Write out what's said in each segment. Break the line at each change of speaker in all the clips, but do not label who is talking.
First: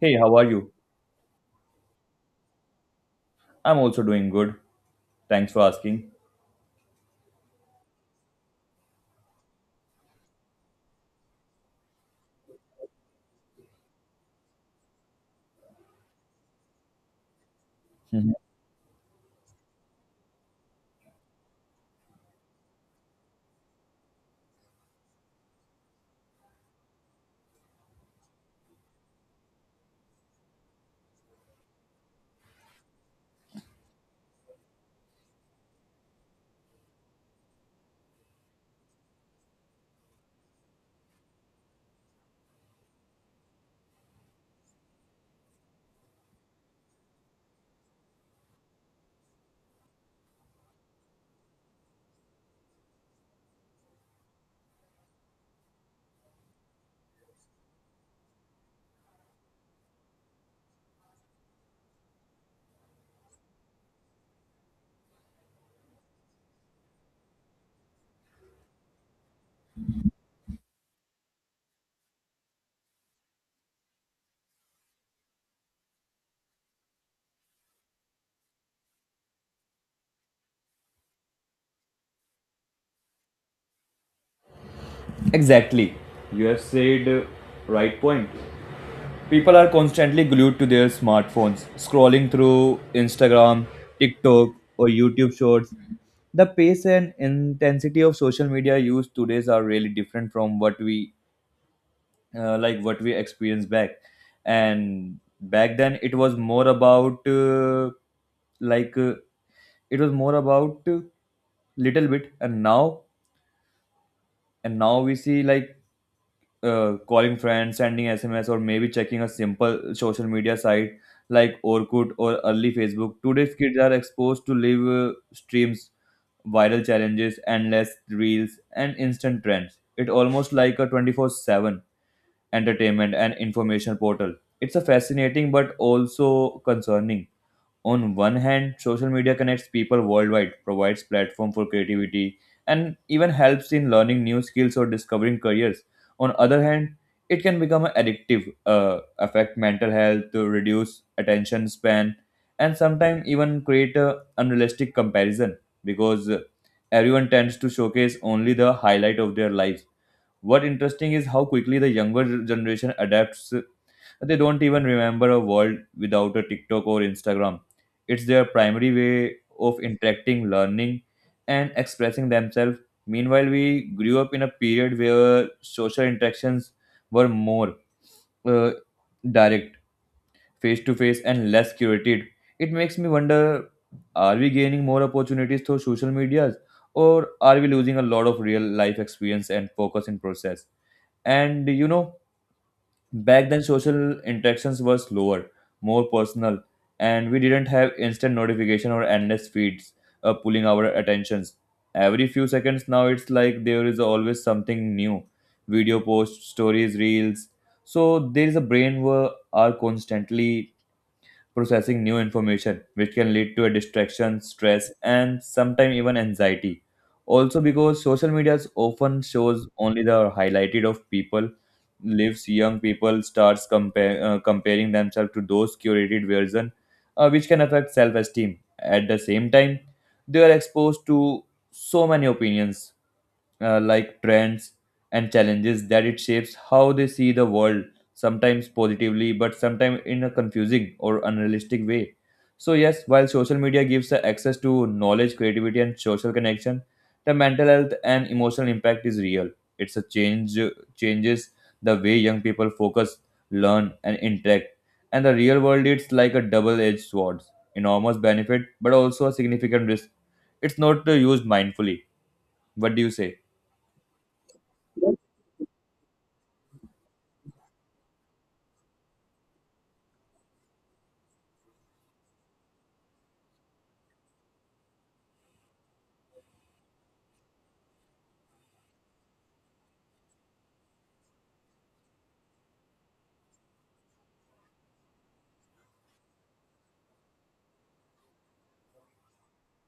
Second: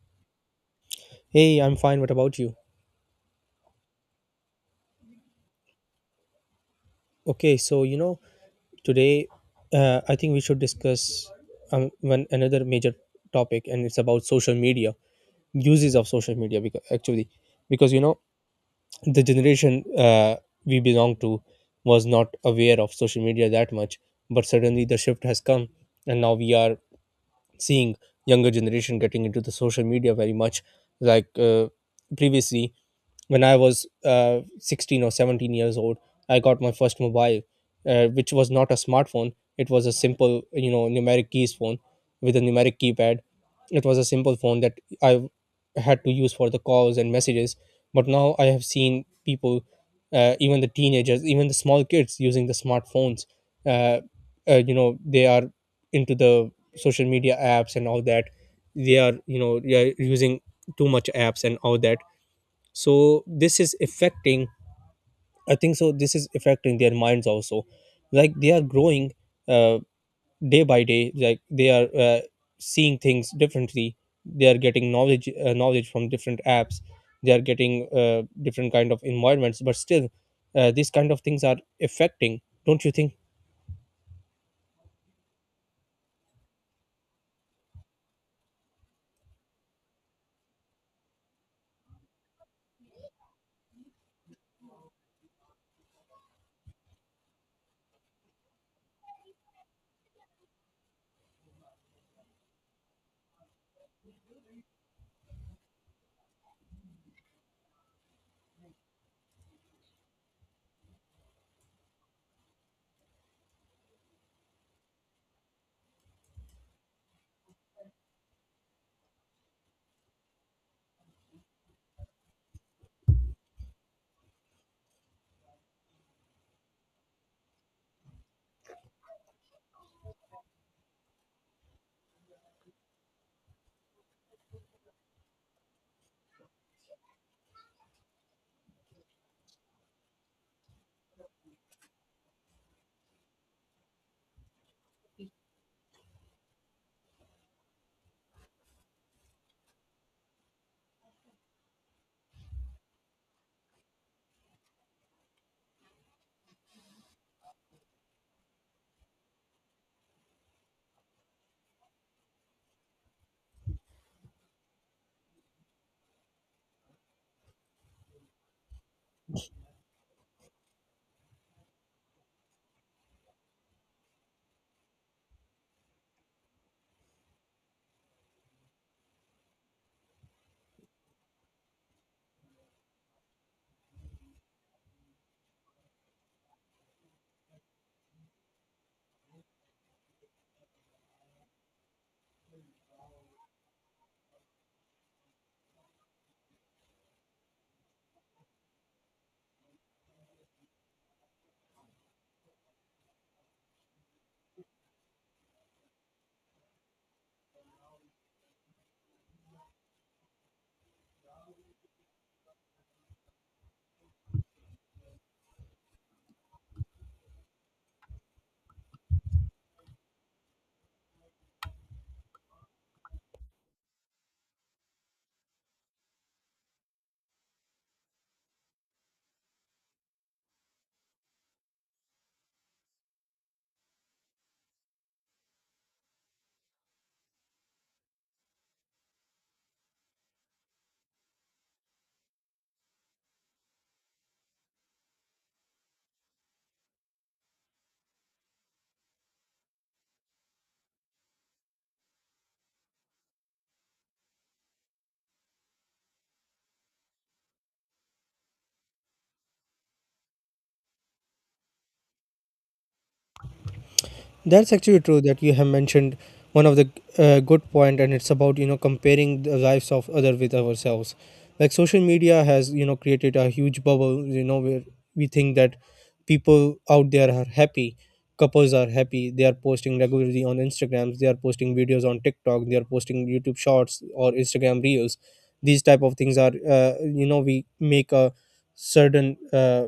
Hey, how are you?
Hey, I'm fine. What about you?
I'm also doing good. Thanks for asking.
Okay, so you know, today, I think we should discuss one another major topic, and it's about social media uses of social media. Because actually, because you know,
Mhm.
the generation we belong to was not aware of social media that much, but suddenly the shift has come, and now we are seeing younger generation getting into the social media very much like, previously when I was 16 or 17 years old. I got my first mobile, which was not a smartphone. It was a simple, numeric keys phone with a numeric keypad. It was a simple phone that I had to use for the calls and messages. But now I have seen people, even the teenagers, even the small kids using the smartphones. Uh, uh, you know they are into the social media apps and all that. They are using too much apps and all that. So this is affecting, I think so, this is affecting their minds also. Like they are growing, uh, day by day. Like they are, seeing things differently. They are getting knowledge, knowledge from different apps. They are getting, different kind of environments, but still, these kind of things are affecting, don't you think?
Exactly. You have said, right point. People are constantly glued to their smartphones, scrolling through Instagram, TikTok, or YouTube shorts. The pace and intensity of social media use today are really different from what we like what we experienced back. And back then, it was like uh, more about little bit, and now we see, like, calling friends, sending SMS, or maybe checking a simple social media site like Orkut or early Facebook. Today's kids are exposed to live, streams, viral challenges, endless reels, and instant trends. It almost like a 24/7 entertainment and information portal. It's a fascinating but also concerning. On one hand, social media connects people worldwide, provides platform for creativity, and even helps in learning new skills or discovering careers. On other hand, it can become addictive, affect mental health, to reduce attention span, and sometimes even create a unrealistic comparison, because everyone tends to showcase only the highlight of their lives. What interesting is how quickly the younger generation adapts. They don't even remember a world without a TikTok or Instagram. It's their primary way of interacting, learning, and expressing themselves. Meanwhile, we grew up in a period where social interactions were more, uh, direct, face to face, and less curated. It makes me wonder, are we gaining more opportunities through social medias, or are we losing a lot of real life experience and focus in process? And back then, social interactions were slower, more personal, and we didn't have instant notification or endless feeds pulling our attentions every few seconds. Now it's like there is always something new: video, posts, stories, reels. So there is a brain where are constantly processing new information, which can lead to a distraction, stress, and sometimes even anxiety. Also, because social media often shows only the highlighted of people lives, young people starts comparing themselves to those curated version, which can affect self-esteem. At the same time, they are exposed to so many opinions, like trends and challenges, that it shapes how they see the world, sometimes positively but sometimes in a confusing or unrealistic way. So yes, while social media gives the access to knowledge, creativity, and social connection, the mental health and emotional impact is real. It's a change. Changes the way young people focus, learn, and interact and the real world. It's like a double edged sword, enormous benefit but also a significant risk. It's not used mindfully. What do you say?
That's actually true that you have mentioned one of the, good point, and it's about, comparing the lives of other with ourselves. Like social media has, created a huge bubble, where we think that people out there are happy, couples are happy, they are posting regularly on Instagrams, they are posting videos on TikTok, they are posting YouTube shorts or Instagram reels. These type of things are, you know, we make a certain, uh,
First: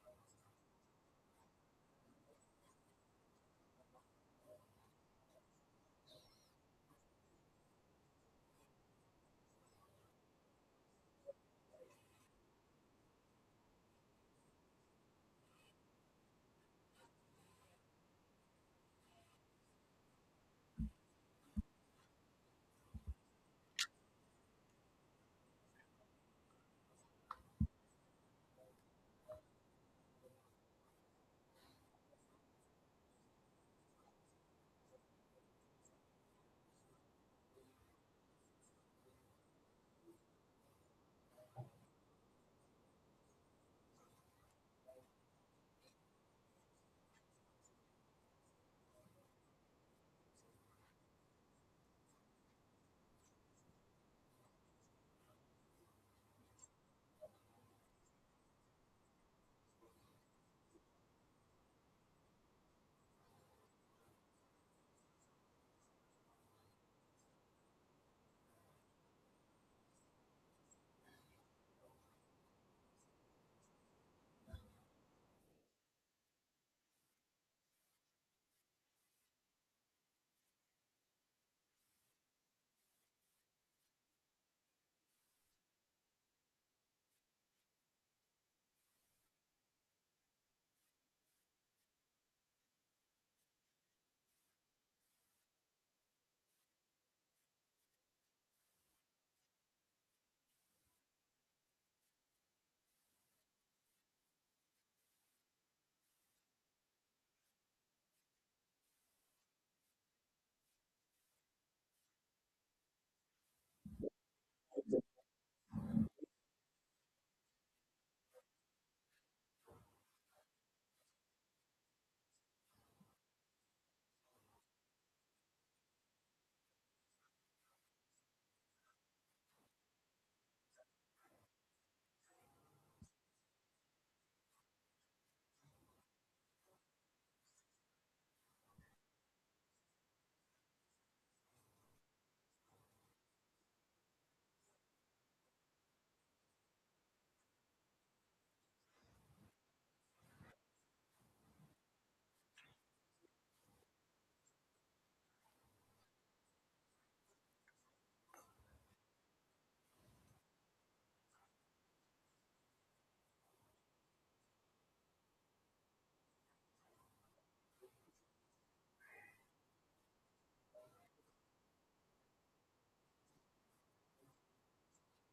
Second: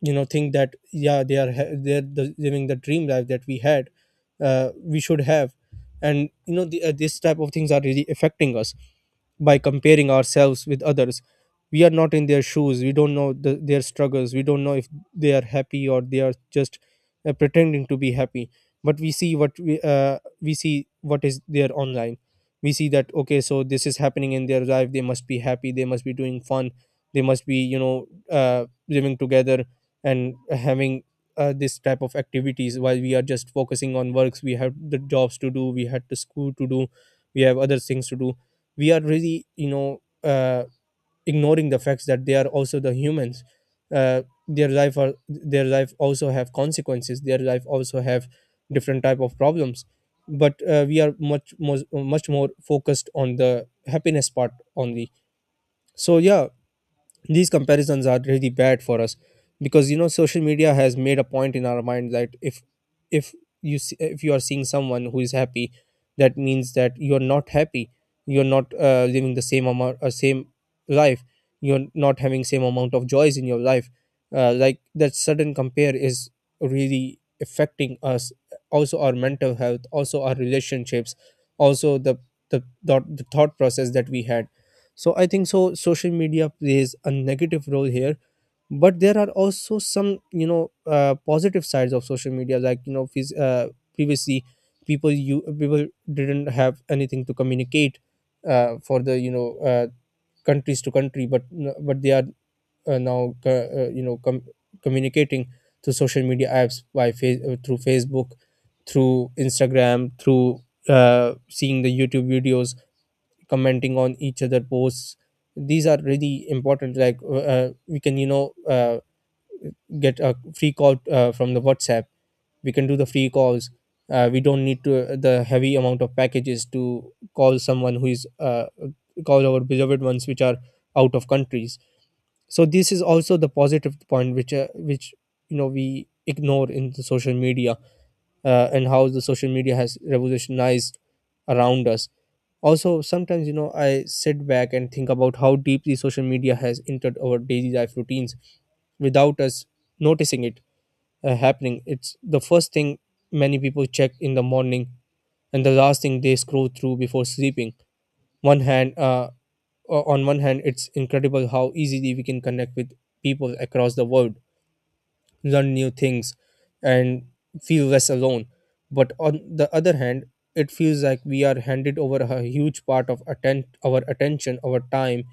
you know think that yeah, they are living the dream life that we had, we should have. And this type of things are really affecting us by comparing ourselves with others. We are not in their shoes, we don't know their struggles, we don't know if they are happy or they are just, pretending to be happy. But we see what we see what is there online. We see that, okay, so this is happening in their life, they must be happy, they must be doing fun, they must be, living together and having, this type of activities, while we are just focusing on works. We have the jobs to do, we had the school to do, we have other things to do. We are really, ignoring the facts that they are also the humans. uh, their life are, their life also have consequences, their life also have different type of problems. But, we are much more, much more focused on the happiness part only. So yeah, these comparisons are really bad for us. Because, social media has made a point in our mind that if you see, if you are seeing someone who is happy, that means that you are not happy. You're not, living the same amount, same life. You're not having same amount of joys in your life. Like that sudden compare is really affecting us, also our mental health, also our relationships, also the, the thought process that we had. So I think so social media plays a negative role here, but there are also some, positive sides of social media, like, previously, people didn't have anything to communicate, for the, countries to country, but they are, now co- you know com- communicating through social media apps, through Facebook, through Instagram, through, seeing the YouTube videos, commenting on each other posts. These are really important. Like, we can, get a free call, from the whatsapp. We can do the free calls. We don't need to the heavy amount of packages to call someone who is, call our beloved ones which are out of countries. So this is also the positive point which, which, we ignore in the social media, and how the social media has revolutionized around us. Also sometimes, I sit back and think about how deeply social media has entered our daily life routines without us noticing it, happening. It's the first thing many people check in the morning, and the last thing they scroll through before sleeping. One hand uh, o- on one hand, it's incredible how easily we can connect with people across the world, learn new things, and feel less alone. But on the other hand, it feels like we are handed over a huge part of our attention, our time,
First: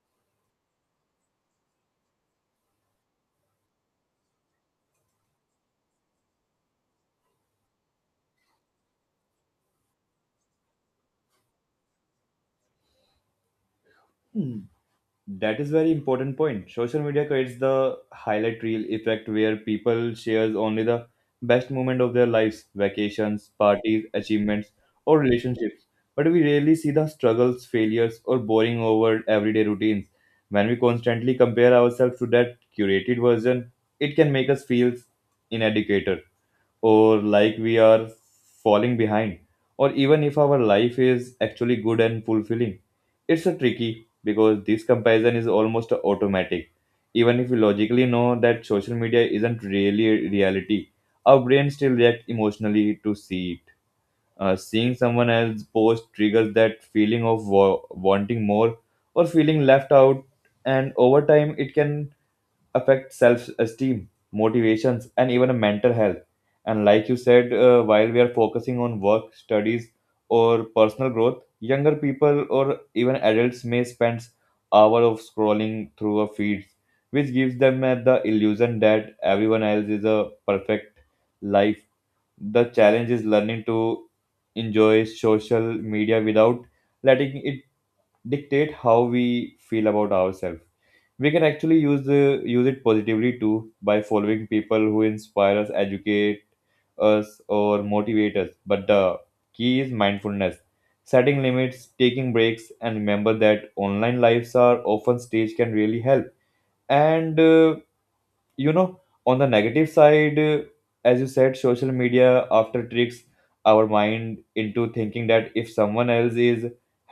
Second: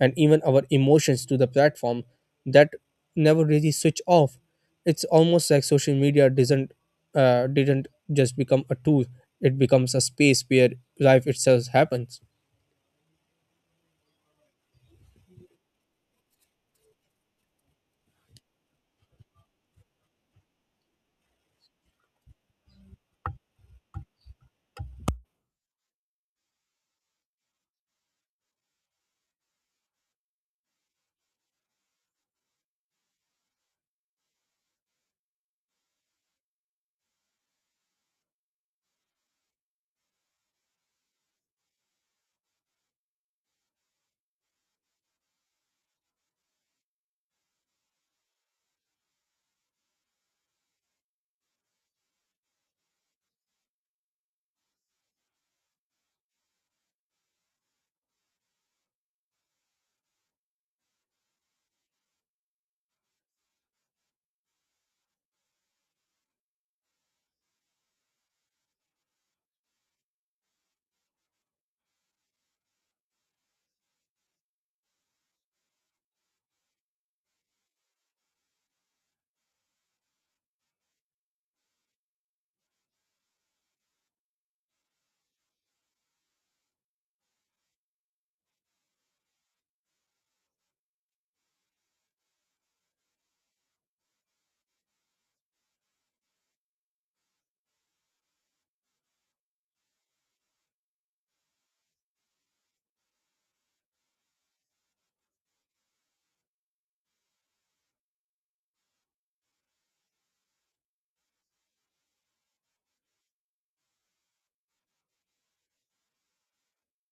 and even our emotions to the platform that never really switch off. It's almost like social media doesn't didn't just become a tool, it becomes a space where life itself happens.
That is very important point. Social media creates the highlight reel effect, where people shares only the best moment of their lives: vacations, parties, achievements, or relationships. But we rarely see the struggles, failures, or boring over everyday routines. When we constantly compare ourselves to that curated version, it can make us feel inadequate or like we are falling behind, or even if our life is actually good and fulfilling. It's a tricky, because this comparison is almost automatic. Even if we logically know that social media isn't really a reality, our brain still reacts emotionally to see it. Seeing someone else post triggers that feeling of wanting more, or feeling left out. And over time, it can affect self-esteem, motivations, and even mental health. And like you said, while we are focusing on work, studies, or personal growth, younger people or even adults may spend hours of scrolling through a feed, which gives them the illusion that everyone else is a perfect life. The challenge is learning to enjoy social media without letting it dictate how we feel about ourselves. We can actually use it positively too by following people who inspire us, educate us, or motivate us. But the key is mindfulness: setting limits, taking breaks, and remember that online lives are often staged can really help. And you know on the negative side, as you said, social media after tricks our mind into thinking that if someone else is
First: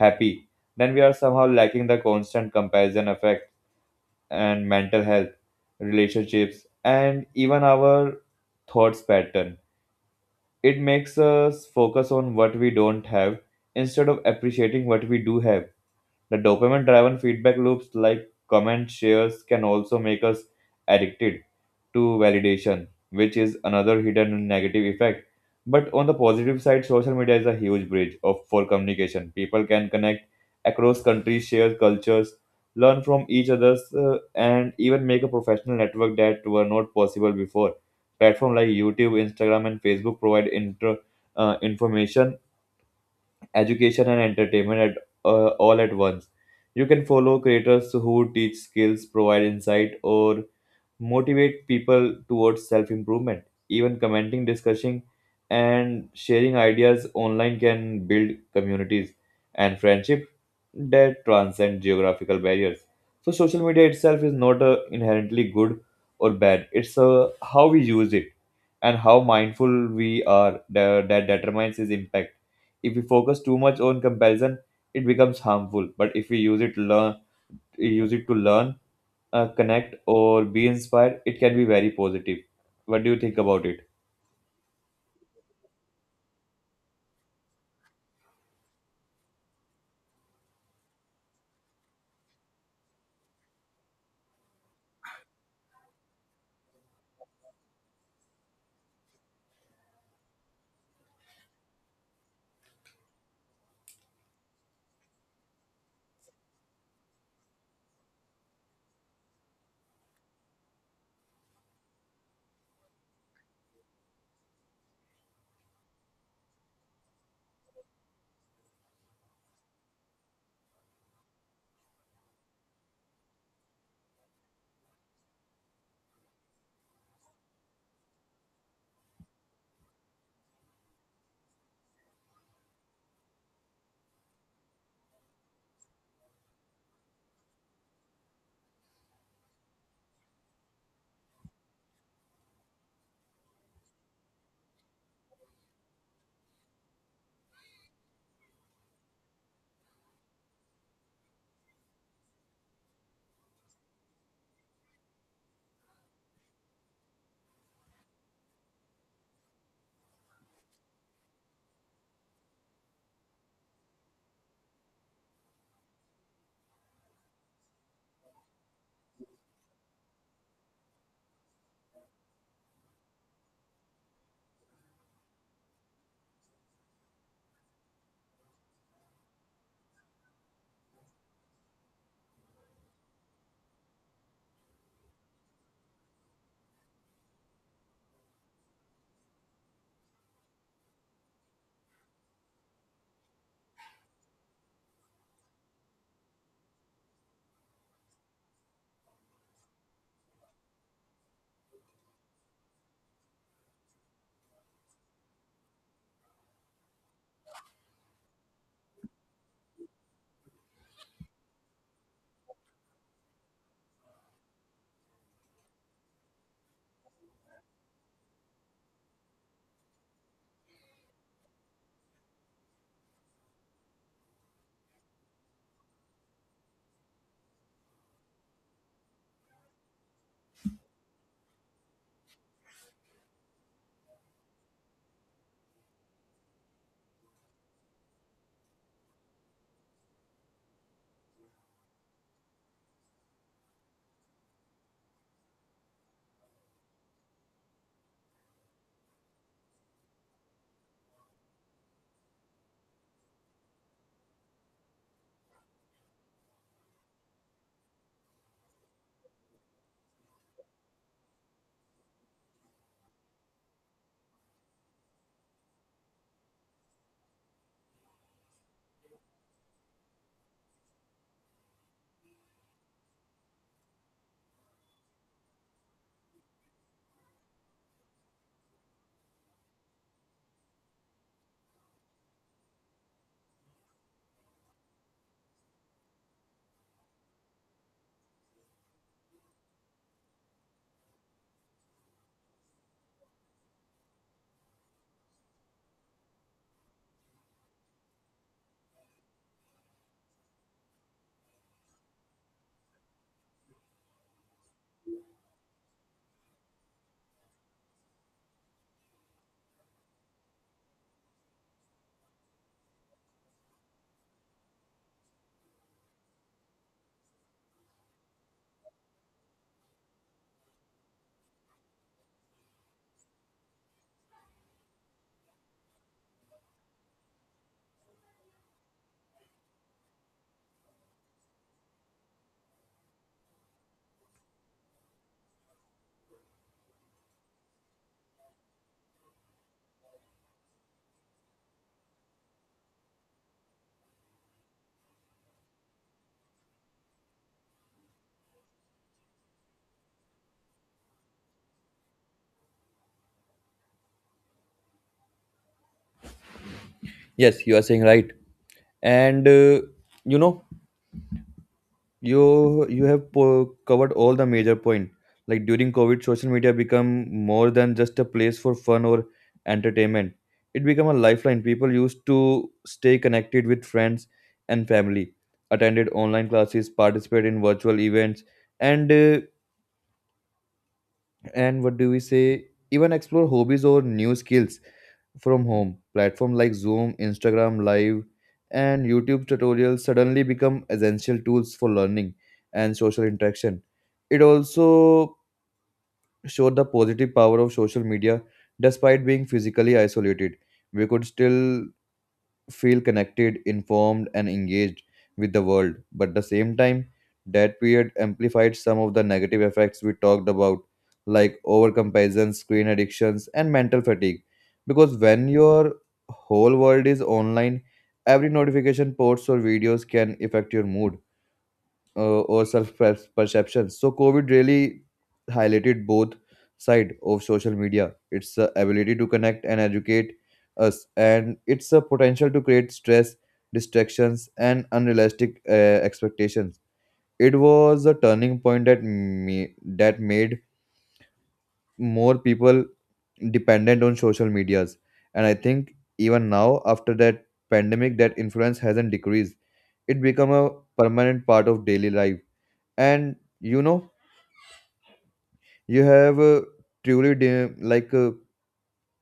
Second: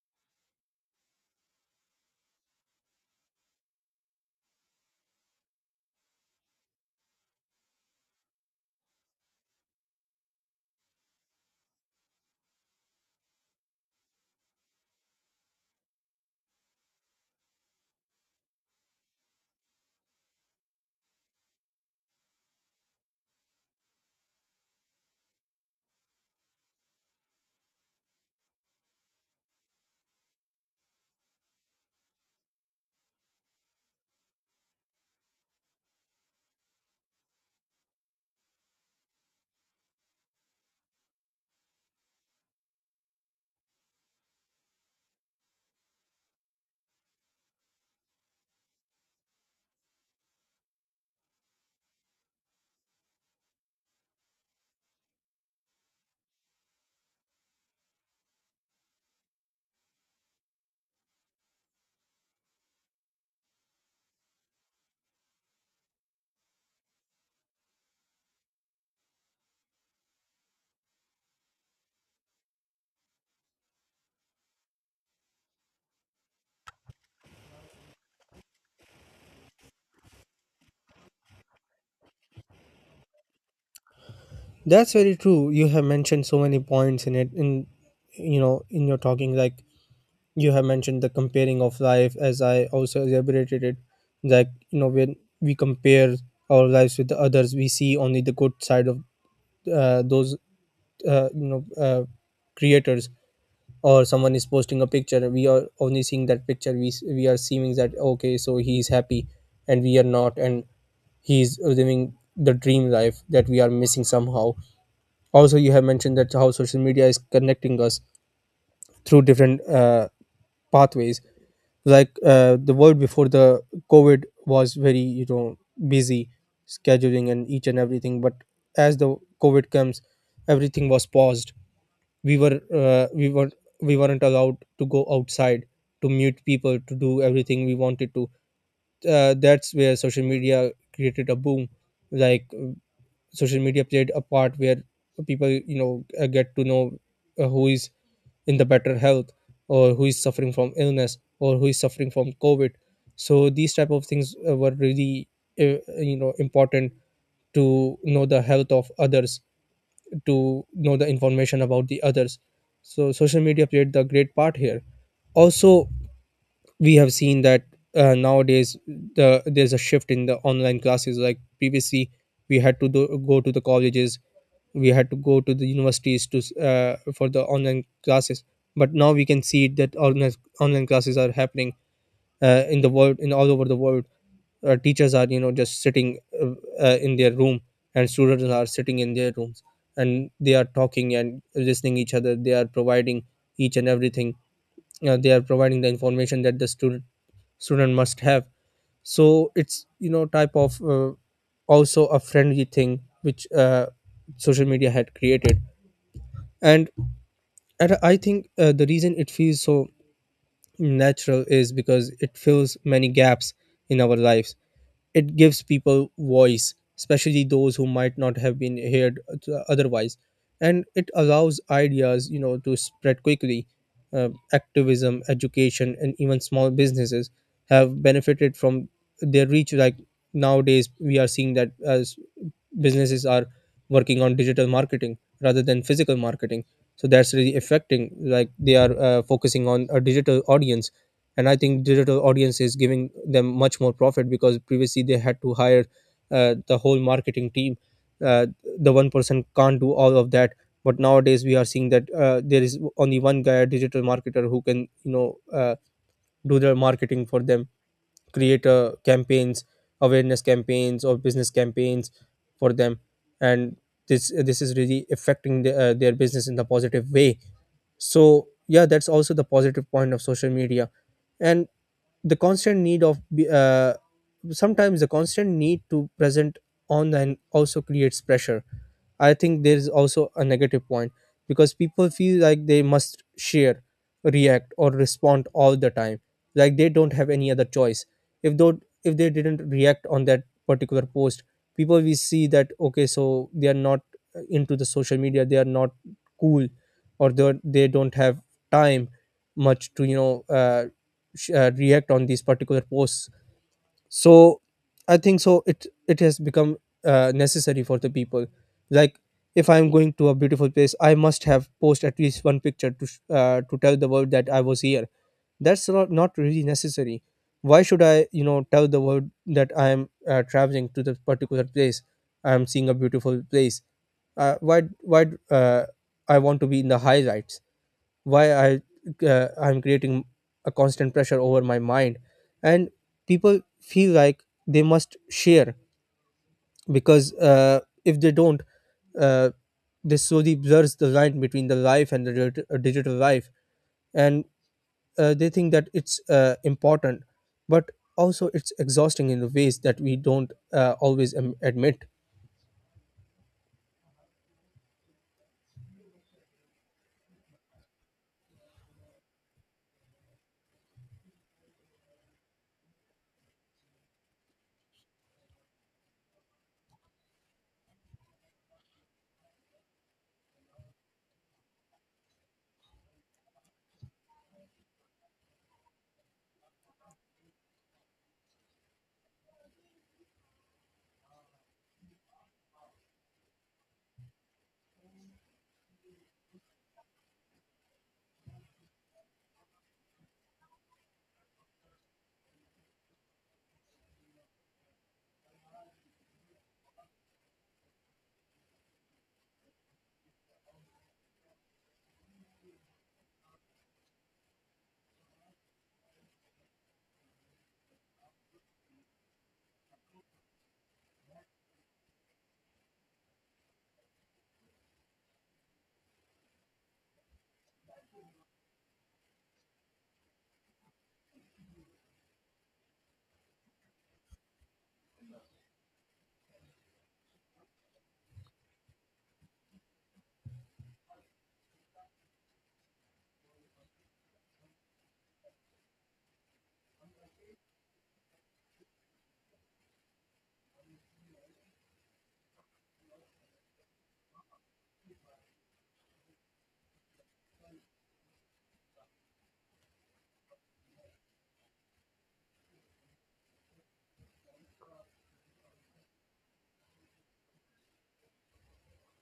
happy, then we are somehow lacking the constant comparison effect and mental health, relationships, and even our thoughts pattern. It makes us focus on what we don't have instead of appreciating what we do have. The dopamine driven feedback loops like comments, shares can also make us addicted to validation, which is another hidden negative effect. But on the positive side, social media is a huge bridge of for communication. People can connect across countries, share cultures, learn from each other's, and even make a professional network that were not possible before. Platforms like YouTube, Instagram, and Facebook provide information, education, and entertainment at all at once. You can follow creators who teach skills, provide insight, or motivate people towards self improvement. Even commenting, discussing, and sharing ideas online can build communities and friendship that transcend geographical barriers. So, social media itself is not inherently good or bad. It's how we use it and how mindful we are that, determines its impact. If we focus too much on comparison, it becomes harmful, but if we use it to learn, connect, or be inspired, it can be very positive. What do you think about it?
That's very true, you have mentioned so many points in it, in your talking. Like you have mentioned the comparing of life, as I also elaborated it. Like, when we compare our lives with the others, we see only the good side of, those, uh, you know uh, creators. Or someone is posting a picture, we are only seeing that picture. We are seeing that, okay, so he is happy and we are not, and he is living the dream life that we are missing somehow. Also you have mentioned that how social media is connecting us through different, pathways. Like, the world before the covid was very, busy scheduling and each and everything. But as the covid comes, everything was paused. We were uh, we were we weren't allowed to go outside, to meet people, to do everything we wanted to. That's where social media created a boom. Like, social media played a part where people, get to know, who is in the better health, or who is suffering from illness, or who is suffering from covid. So these type of things, were really, uh, important, to know the health of others, to know the information about the others. So social media played the great part here. Also we have seen that, nowadays, there's a shift in the online classes. Like previously we go to the colleges, we had to go to the universities to, for the online classes. But now we can see that online classes are happening, in the world, in all over the world. Teachers are, just sitting, in their room, and students are sitting in their rooms, and they are talking and listening each other, they are providing each and everything. They are providing the information that the student student must have. So it's, type of, also a friendly thing which, social media had created. And, and I think, the reason it feels so natural is because it fills many gaps in our lives. It gives people voice, especially those who might not have been heard otherwise, and it allows ideas, to spread quickly. Activism, education, and even small businesses have benefited from their reach. Like nowadays we are seeing that as businesses are working on digital marketing rather than physical marketing. So that's really affecting, like they are, focusing on a digital audience. And I think digital audience is giving them much more profit, because previously they had to hire, the whole marketing team. uh, the one person can't do all of that. But nowadays we are seeing that, there is only one guy, a digital marketer, who can, do their marketing for them, create, campaigns, awareness campaigns or business campaigns for them. And this is really affecting their business in the positive way. So yeah, that's also the positive point of social media. And the constant need sometimes, the constant need to present online, also creates pressure. I think there is also a negative point, because people feel like they must share, react or respond all the time. Like they don't have any other choice. if though if they didn't react on that particular post, people will see that, okay, so they are not, into the social media, they are not cool, or they don't have time much to, react on these particular posts. So I think so it has become, necessary for the people. Like if I'm going to a beautiful place, I must have post At least one picture to to tell the world that I was here. That's not really necessary. Why should I, tell the world that I am traveling to this particular place, I am seeing a beautiful place? Why uh, I want to be in the highlights. Why I I'm creating a constant pressure over my mind. And people feel like they must share, because if they don't, uh, this slowly blurs the line between the life and the digital life. And they think that it's important. But also, it's exhausting in the ways that we don't always admit.
Yes, you are saying right. And you know, you have covered all the major point. Like, during COVID, social media become more than just a place for fun or entertainment. It became a lifeline. People used to stay connected with friends and family, attended online classes, participate in virtual events, and uh, and what do we say? Even explore hobbies or new skills from home. Platform like Zoom, Instagram Live, and YouTube tutorials suddenly become essential tools for learning and social interaction. It also showed the positive power of social media. Despite being physically isolated, we could still feel connected, informed, and engaged with the world. But at the same time, that period amplified some of the negative effects we talked about, like overcomparison, screen addictions, and mental fatigue. Because when your whole world is online, every notification, posts, or videos can affect your mood or self perception. So COVID really highlighted both side of social media: its ability to connect and educate us, and its potential to create stress, distractions, and unrealistic expectations. It was a turning point that made more people dependent on social medias, and I think even now after that pandemic, that influence hasn't decreased. It become a permanent part of daily life. And you have, truly de- like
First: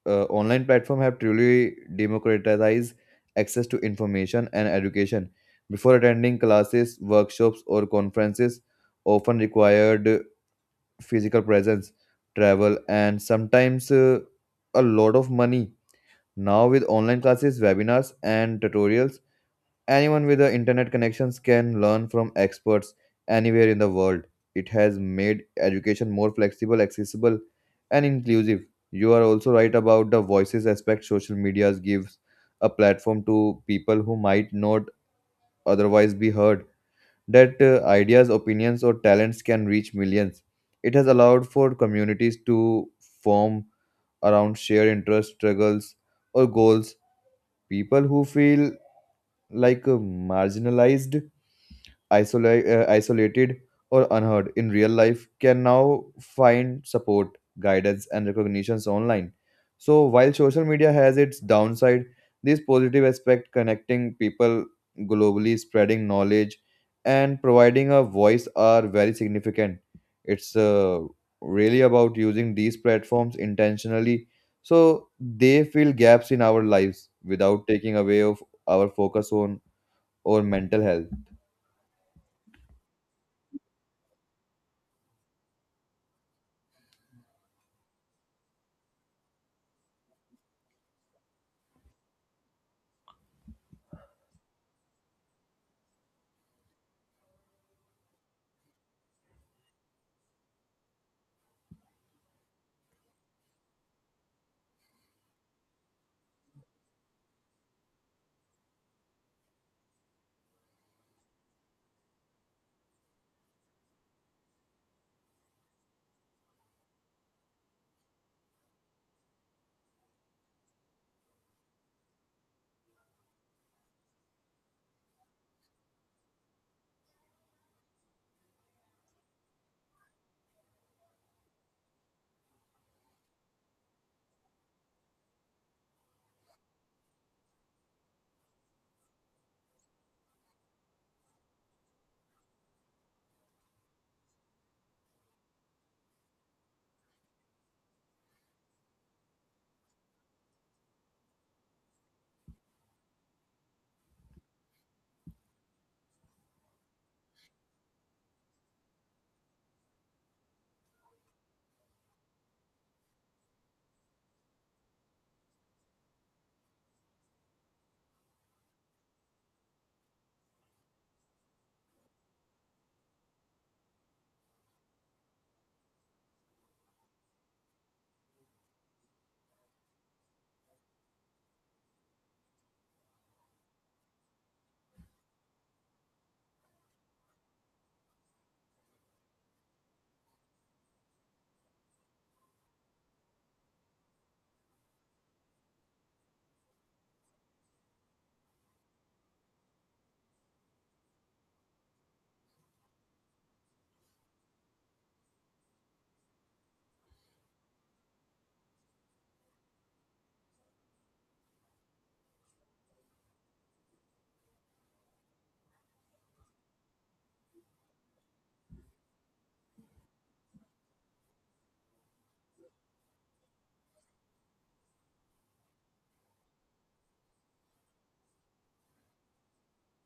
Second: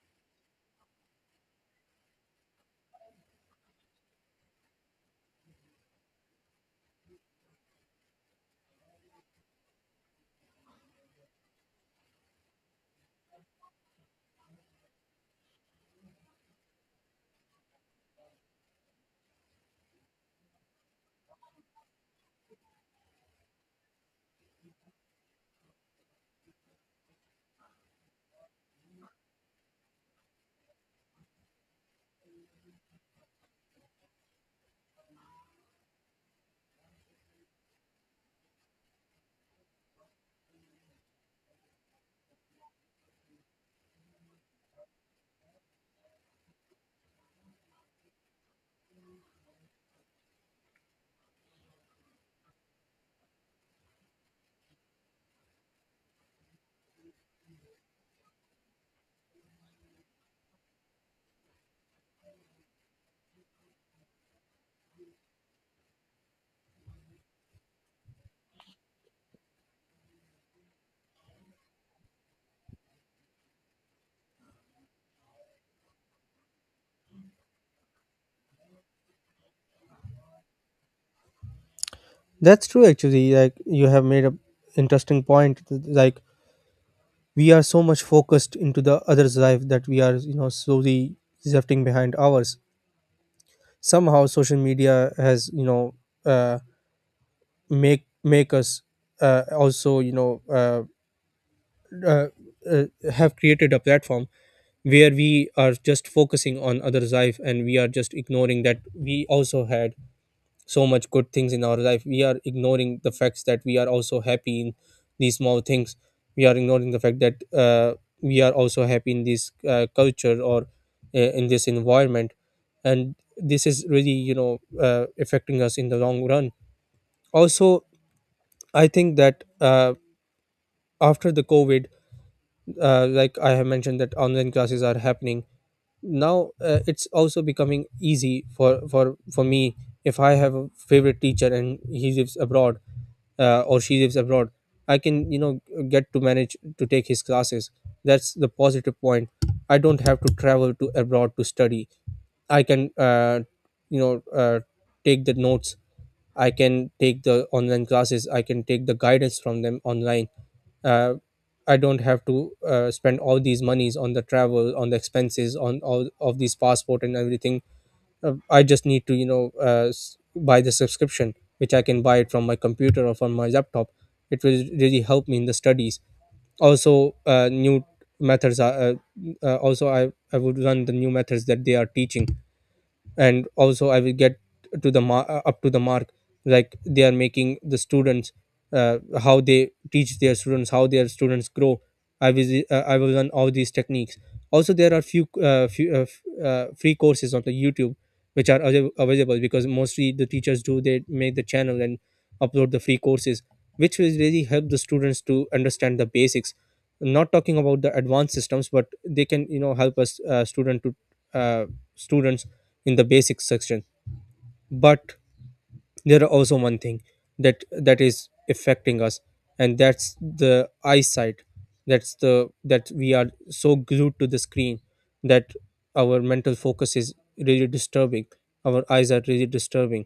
online platform have truly democratized access to information and education. Before, attending classes, workshops, or conferences often required physical presence, travel, and sometimes a lot of money. Now, with online classes, webinars, and tutorials, anyone with the internet connections can learn from experts anywhere in the world. It has made education more flexible, accessible, and inclusive. You are also right about the voices aspect. Social media gives a platform to people who might not otherwise be heard. That ideas, opinions, or talents can reach millions. It has allowed for communities to form around shared interests, struggles, or goals. People who feel like marginalized, isolated, or unheard in real life can now find support, guidance, and recognitions online. So while social media has its downside, this positive aspect, connecting people globally, spreading knowledge, and providing a voice, are very significant. It's really about using these platforms intentionally, so they fill gaps in our lives without taking away of our focus on our mental health.
That's true actually, like, you have made a interesting point. Like, we are so much focused into the other's life that we are, you know, slowly drifting behind ours. Somehow, social media has uh, make us also uh, uh, have created a platform where we are just focusing on others life, and we are just ignoring that we also had so much good things in our life. We are ignoring the facts that we are also happy in these small things. We are ignoring the fact that we are also happy in this culture or in this environment. And this is really, affecting us in the long run. Also, I think that after the COVID, like I have mentioned, that online classes are happening now. It's also becoming easy for me. If I have a favorite teacher and he lives abroad, or she lives abroad, I can, you know, get to manage to take his classes. That's the positive point. I don't have to travel to abroad to study. I can, you know uh, take the notes. I can take the online classes, I can take the guidance from them online. uh, I don't have to spend all these monies on the travel, on the expenses, on all of these passport and everything. I just need to, you know, buy the subscription, which I can buy it from my computer or from my laptop. It will really help me in the studies. Also, new methods are also, I would learn the new methods that they are teaching. And also I will get up to the mark. Like, they are making the students, how they teach their students, how their students grow. I will learn all these techniques. Also, there are few free courses on the YouTube, which are available, because mostly the teachers do, they make the channel and upload the free courses, which will really help the students to understand the basics. Not talking about the advanced systems, but they can, you know, help us, uh, students in the basic section. But there are also one thing that is affecting us, and that's the eyesight. That's the, that we are so glued to the screen, that our mental focus is really disturbing, our eyes are really disturbing.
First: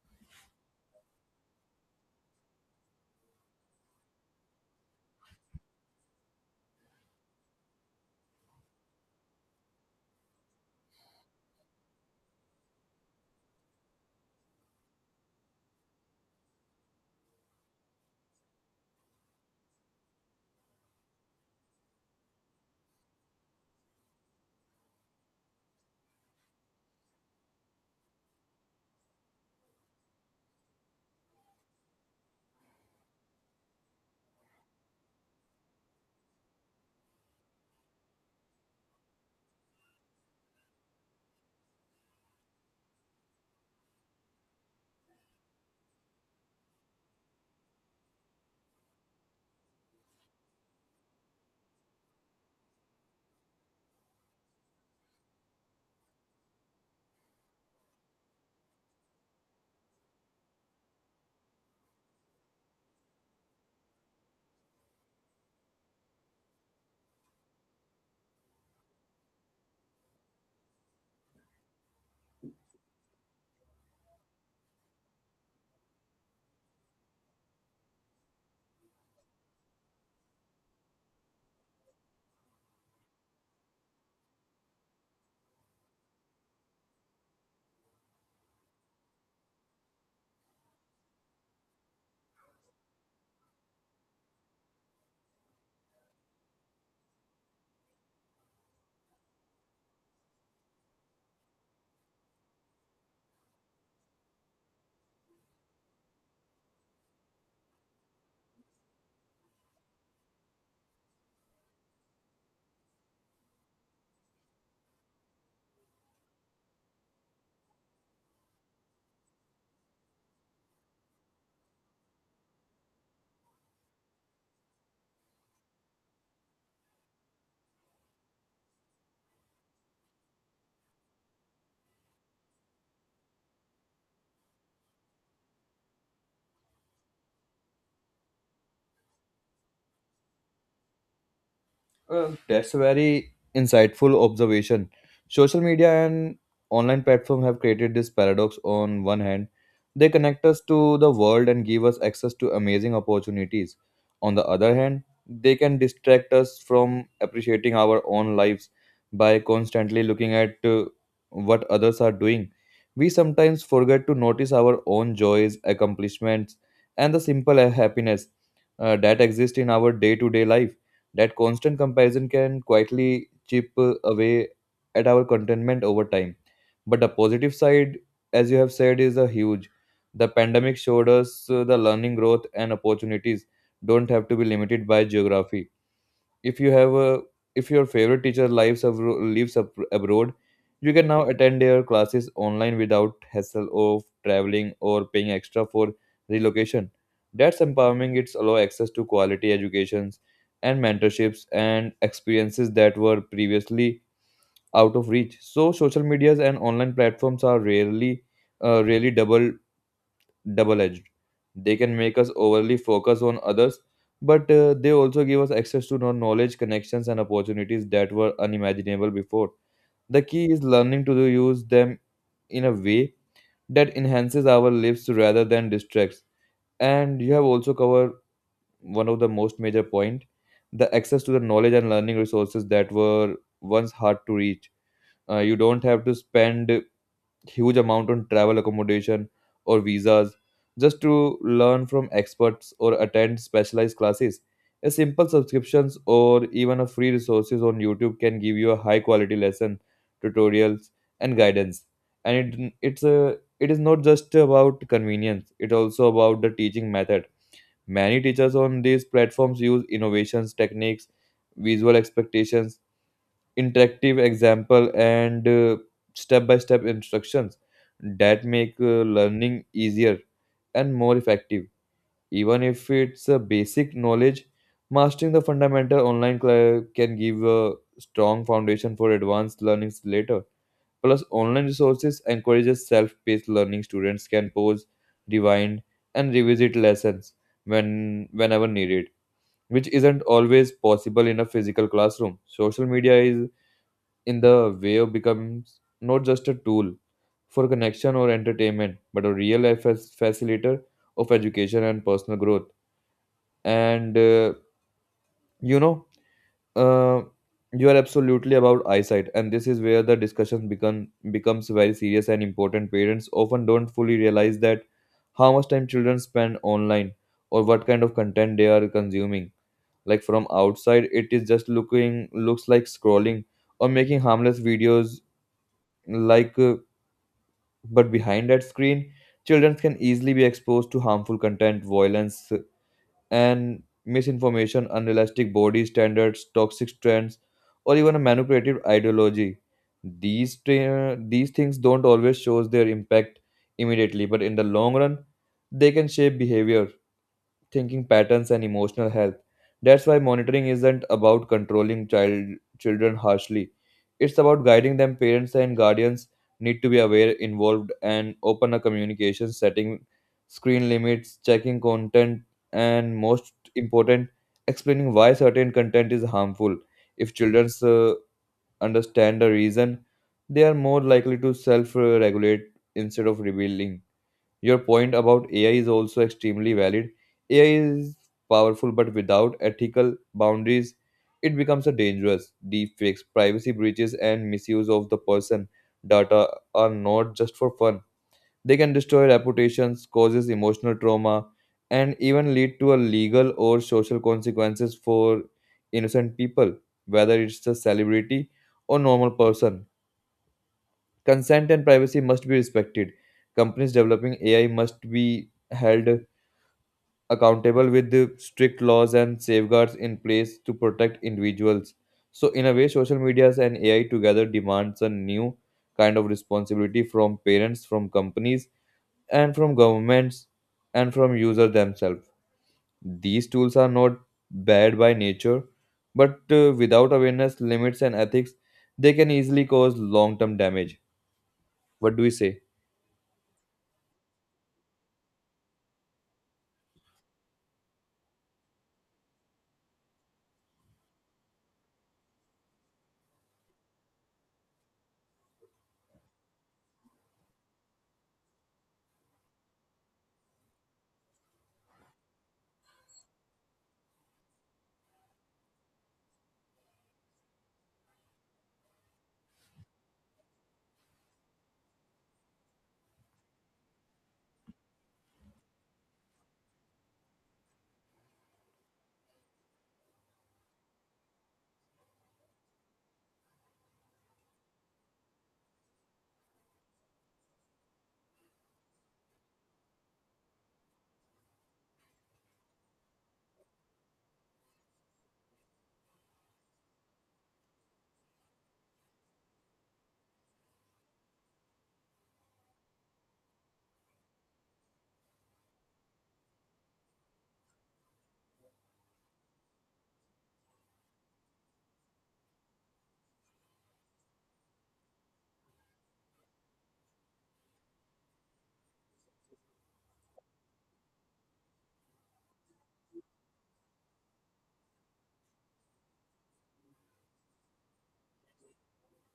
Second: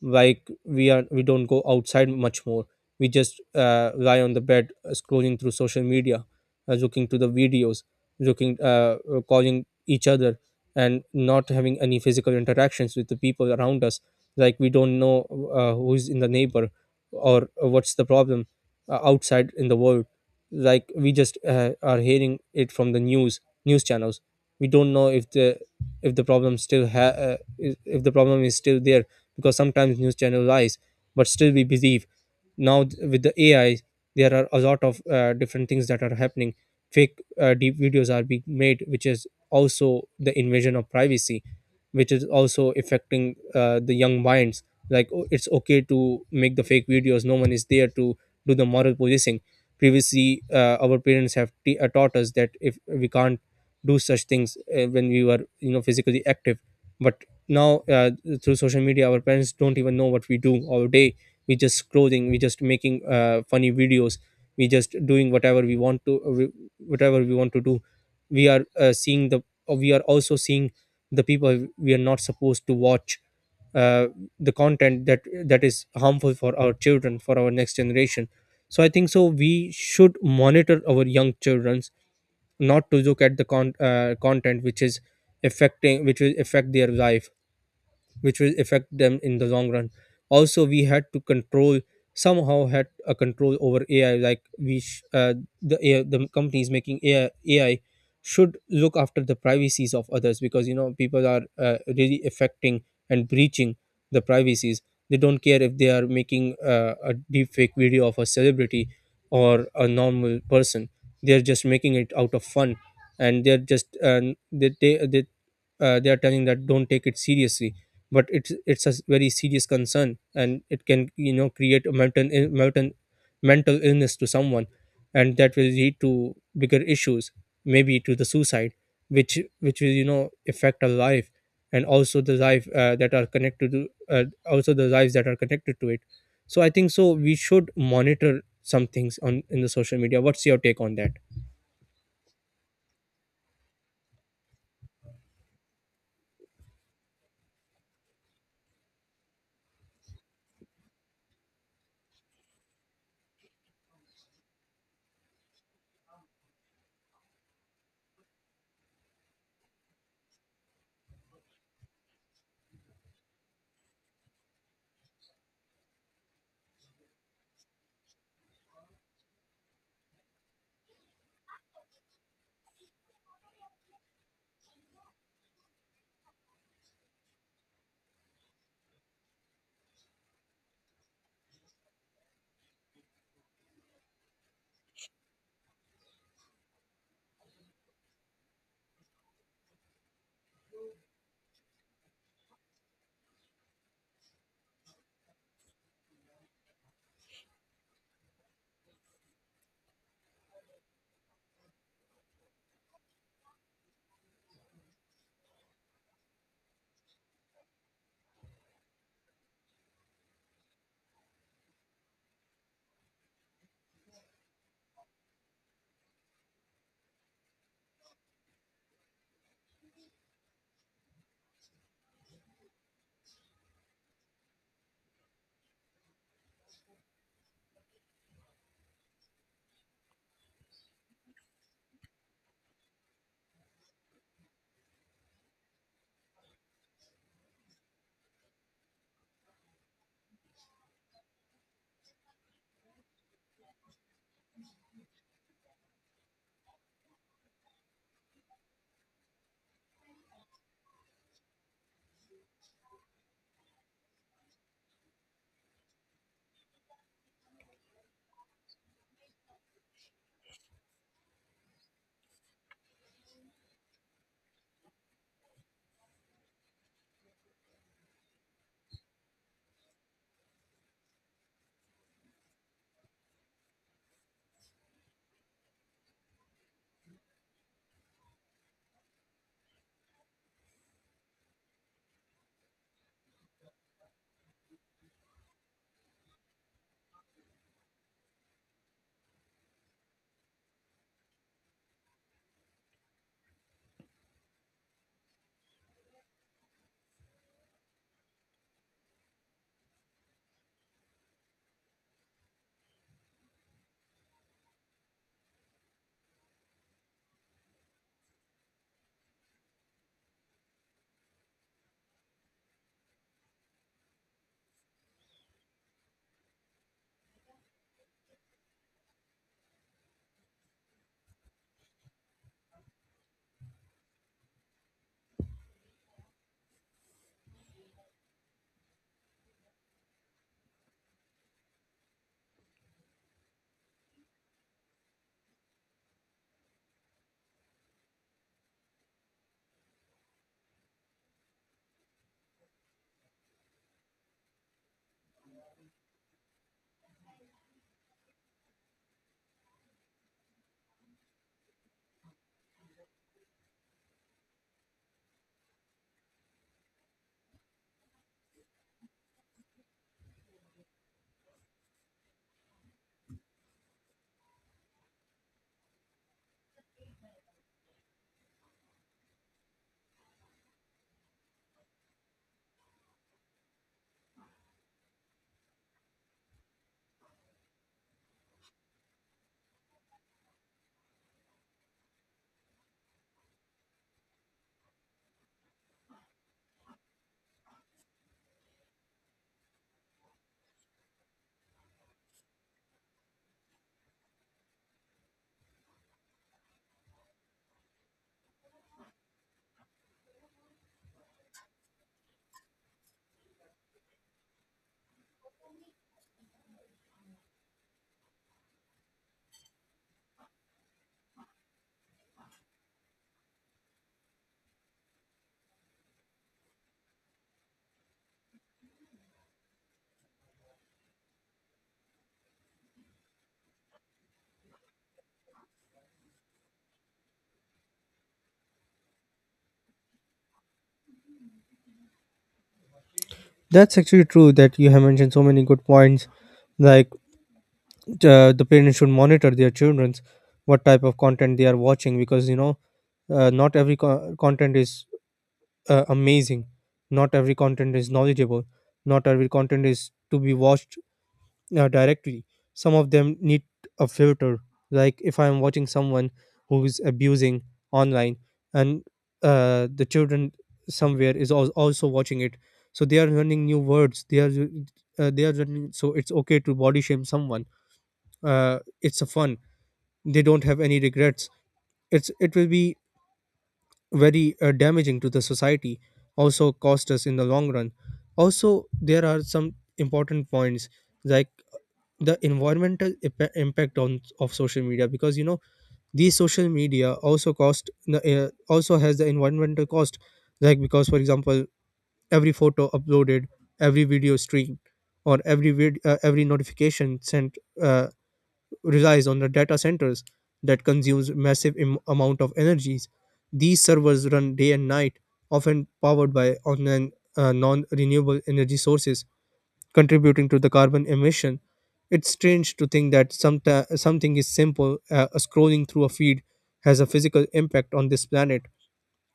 Like, we don't go outside much more. We just lie on the bed, scrolling through social media, looking to the videos, looking calling each other, and not having any physical interactions with the people around us. Like, we don't know who's in the neighbor, or what's the problem outside in the world. Like, we just are hearing it from the news channels. We don't know if the problem still ha- is- if the problem is still there, because sometimes news channel lies, but still we believe. Now, with the AI, there are a lot of different things that are happening. Fake, deep videos are being made, which is also the invasion of privacy, which is also affecting the young minds. Like, oh, it's okay to make the fake videos, no one is there to do the moral policing. Previously, our parents have taught us that if we can't do such things when we were, you know, physically active. But now, through social media, our parents don't even know what we do all day. We just scrolling, we just making funny videos, we just doing whatever we want to, whatever we want to do. we are uh, seeing the we are also seeing the people we are not supposed to watch, uh, the content that is harmful for our children, for our next generation. So I think so, we should monitor our young children not to look at the content which is affecting, which will affect their life, which will affect them in the long run. Also, we had to control, somehow had a control over AI. Like, the AI, the companies making AI, AI, should look after the privacies of others, because you know, people are really affecting and breaching the privacies. They don't care if they are making a deep fake video of a celebrity or a normal person. They're just making it out of fun, and they're just, they, they, they they are telling that don't take it seriously. But it's a very serious concern, and it can, you know, create a mental illness to someone, and that will lead to bigger issues, maybe to the suicide, which will, you know, affect our life, and also the life that are connected to also the lives that are connected to it. So I think so, we should monitor some things on, in the social media. What's your take on that?
That's a very insightful observation. Social media and online platform have created this paradox. On one hand, they connect us to the world and give us access to amazing opportunities. On the other hand, they can distract us from appreciating our own lives by constantly looking at what others are doing. We sometimes forget to notice our own joys, accomplishments, and the simple happiness that exist in our day to day life. That constant comparison can quietly chip away at our contentment over time. But the positive side, as you have said, is a huge. The pandemic showed us the learning, growth, and opportunities don't have to be limited by geography. If you have a if your favorite teacher lives abro- lives ab- abroad, you can now attend their classes online without hassle of traveling or paying extra for relocation. That's empowering. It's allow access to quality educations, and mentorships, and experiences that were previously out of reach. So social medias and online platforms are rarely really double edged. They can make us overly focus on others, but they also give us access to knowledge, connections, and opportunities that were unimaginable before. The key is learning to use them in a way that enhances our lives rather than distracts. And you have also covered one of the most major point, the access to the knowledge and learning resources that were once hard to reach. You don't have to spend huge amount on travel accommodation or visas just to learn from experts or attend specialized classes, a simple subscriptions or even a free resources on youtube can give you a high quality lesson, tutorials, and guidance. And it, it's a it is not just about convenience, it also about the teaching method. Many teachers on these platforms use innovations techniques, visual expectations, interactive example, and step-by-step instructions that make learning easier and more effective. Even if it's a basic knowledge, mastering the fundamental online can give a strong foundation for advanced learnings later. Plus, online resources encourages self-paced learning. Students can pause, rewind, and revisit lessons whenever needed, which isn't always possible in a physical classroom. Social media is in the wave becomes not just a tool for connection or entertainment, but a real life facilitator of education and personal growth. And uh, you know, uh, you are absolutely about eyesight, and this is where the discussion becomes very serious and important. Parents often don't fully realize that how much time children spend online or what kind of content they are consuming. Like from outside, it is just looking looks like scrolling or making harmless videos like. But behind that screen, children can easily be exposed to harmful content, violence, and misinformation, unrealistic body standards, toxic trends, or even a manipulative ideology. These things don't always show their impact immediately, but in the long run, they can shape behavior, thinking patterns, and emotional health. That's why monitoring isn't about controlling children harshly. It's about guiding them. Parents and guardians need to be aware, involved, and open a communication, setting screen limits, checking content, and most important, explaining why certain content is harmful. If children understand the reason, they are more likely to self-regulate instead of rebelling. Your point about AI is also extremely valid. AI is powerful, but without ethical boundaries, it becomes a dangerous. Deepfakes, privacy breaches, and misuse of the person data are not just for fun. They can destroy reputations, causes emotional trauma, and even lead to a legal or social consequences for innocent people, whether it's a celebrity or normal person. Consent and privacy must be respected. Companies developing AI must be held accountable with the strict laws and safeguards in place to protect individuals. So, in a way, social medias and AI together demands a new kind of responsibility from parents, from companies, and from governments, and from users themselves. These tools are not bad by nature, but without awareness, limits, and ethics, they can easily cause long term damage. What do we say?
That's actually true, that you have mentioned so many good points. Like, the parents should monitor their children's, what type of content they are watching, because you know, not every content is amazing, not every content is knowledgeable, not every content is to be watched directly. Some of them need a filter. Like, if I am watching someone who is abusing online, and the children somewhere is also watching it, so they are learning new words, they are, learning so it's okay to body shame someone. uh, it's a fun, they don't have any regrets. It will be very damaging to the society, also cost us in the long run. Also, there are some important points, like the environmental impact on, of social media, because you know, these social media also cost the, also has the environmental cost. Like, because for example, every photo uploaded, every video stream, or every notification sent, uh, relies on the data centers that consumes massive amount of energies. These servers run day and night, often powered by on non-renewable energy sources, contributing to the carbon emission. It's strange to think that something is simple, scrolling through a feed, has a physical impact on this planet,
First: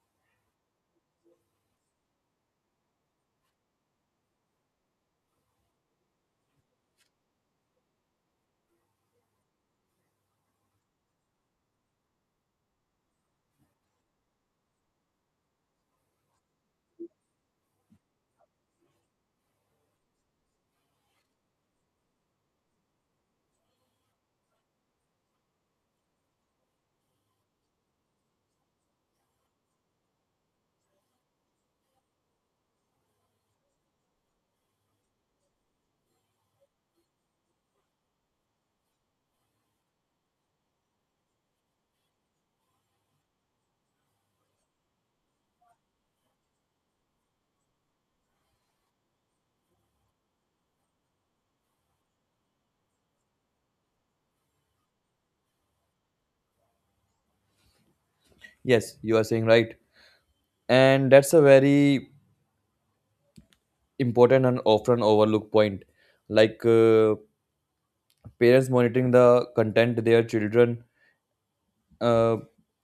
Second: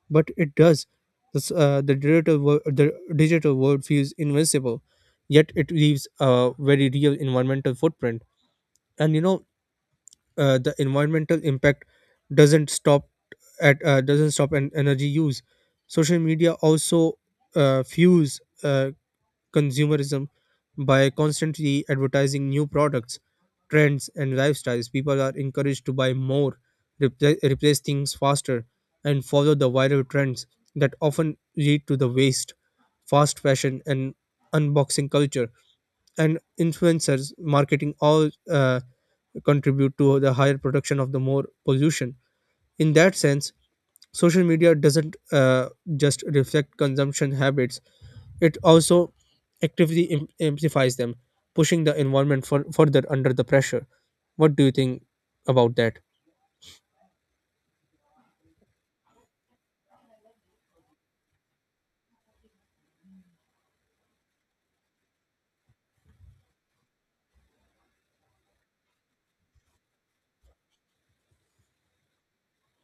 but it does. This, the digital world, The digital world feels invincible, yet it leaves a very real environmental footprint. And you know, the environmental impact doesn't stop doesn't stop an energy use. Social media also fuels consumerism by constantly advertising new products, trends, and lifestyles. People are encouraged to buy more, replace things faster, and follow the viral trends, that often lead to the waste. Fast fashion and unboxing culture and influencers marketing all contribute to the higher production of the more pollution. In that sense, social media doesn't just reflect consumption habits, it also actively amplifies them, pushing the environment for, further under the pressure. What do you think about that?
Yes, you are saying right. And that's a very important and often overlooked point. Like parents monitoring the content their children uh,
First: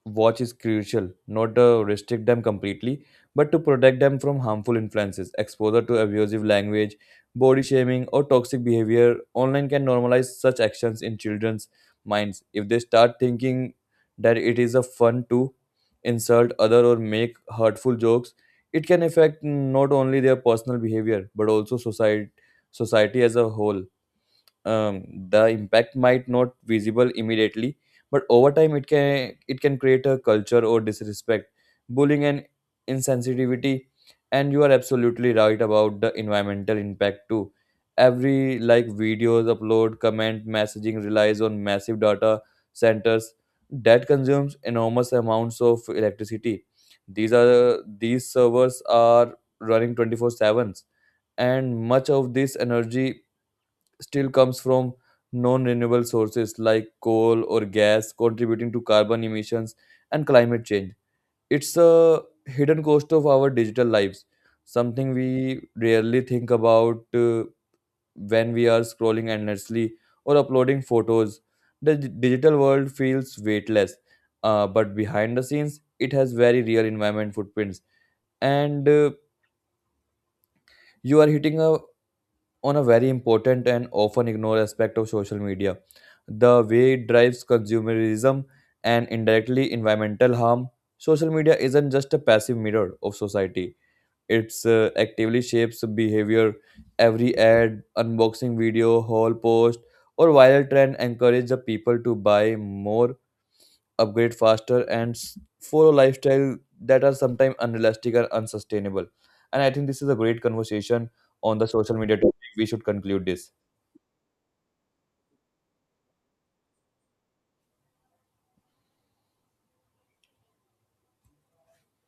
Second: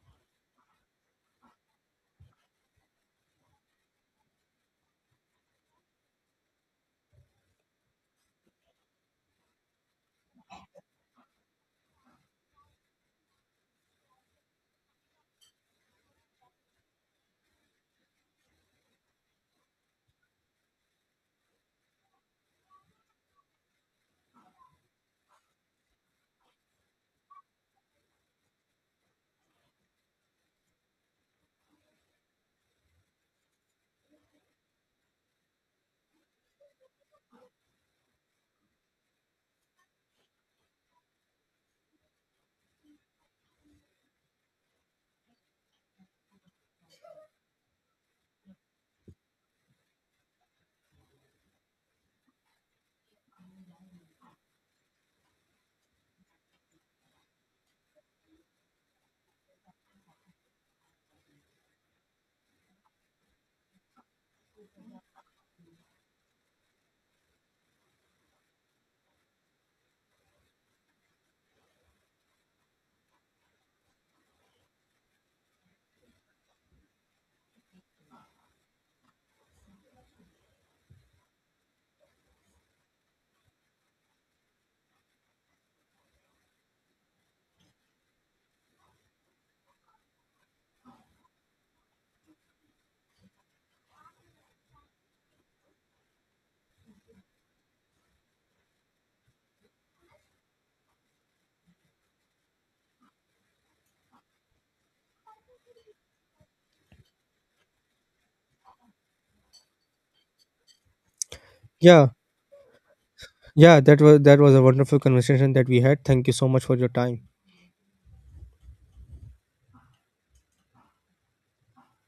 watch is crucial, not to restrict them completely, but to protect them from harmful influences. Exposure to abusive language, body shaming, or toxic behavior online can normalize such actions in children's minds. If they start thinking that it is a fun to insult other or make hurtful jokes, it can affect not only their personal behavior but also society as a whole. um, the impact might not visible immediately, but over time it can create a culture or disrespect, bullying, and insensitivity. And you are absolutely right about the environmental impact too. Every like, videos upload, comment, messaging relies on massive data centers that consumes enormous amounts of electricity. These servers are running 24/7, and much of this energy still comes from non renewable sources like coal or gas, contributing to carbon emissions and climate change. It's a hidden cost of our digital lives, something we rarely think about when we are scrolling endlessly or uploading photos. The digital world feels weightless, but behind the scenes, it has very real environment footprints. And You are hitting a on a very important and often ignored aspect of social media, the way it drives consumerism and indirectly environmental harm. Social media isn't just a passive mirror of society, it's actively shapes behavior. Every ad, unboxing video, haul post, or viral trend encourage the people to buy more, upgrade faster, and follow lifestyle that are sometimes unrealistic or unsustainable. And I think this is a great conversation on the social
Yeah,
media topic. We should conclude this.
yeah, that was a wonderful conversation that we had. Thank you so much for your time.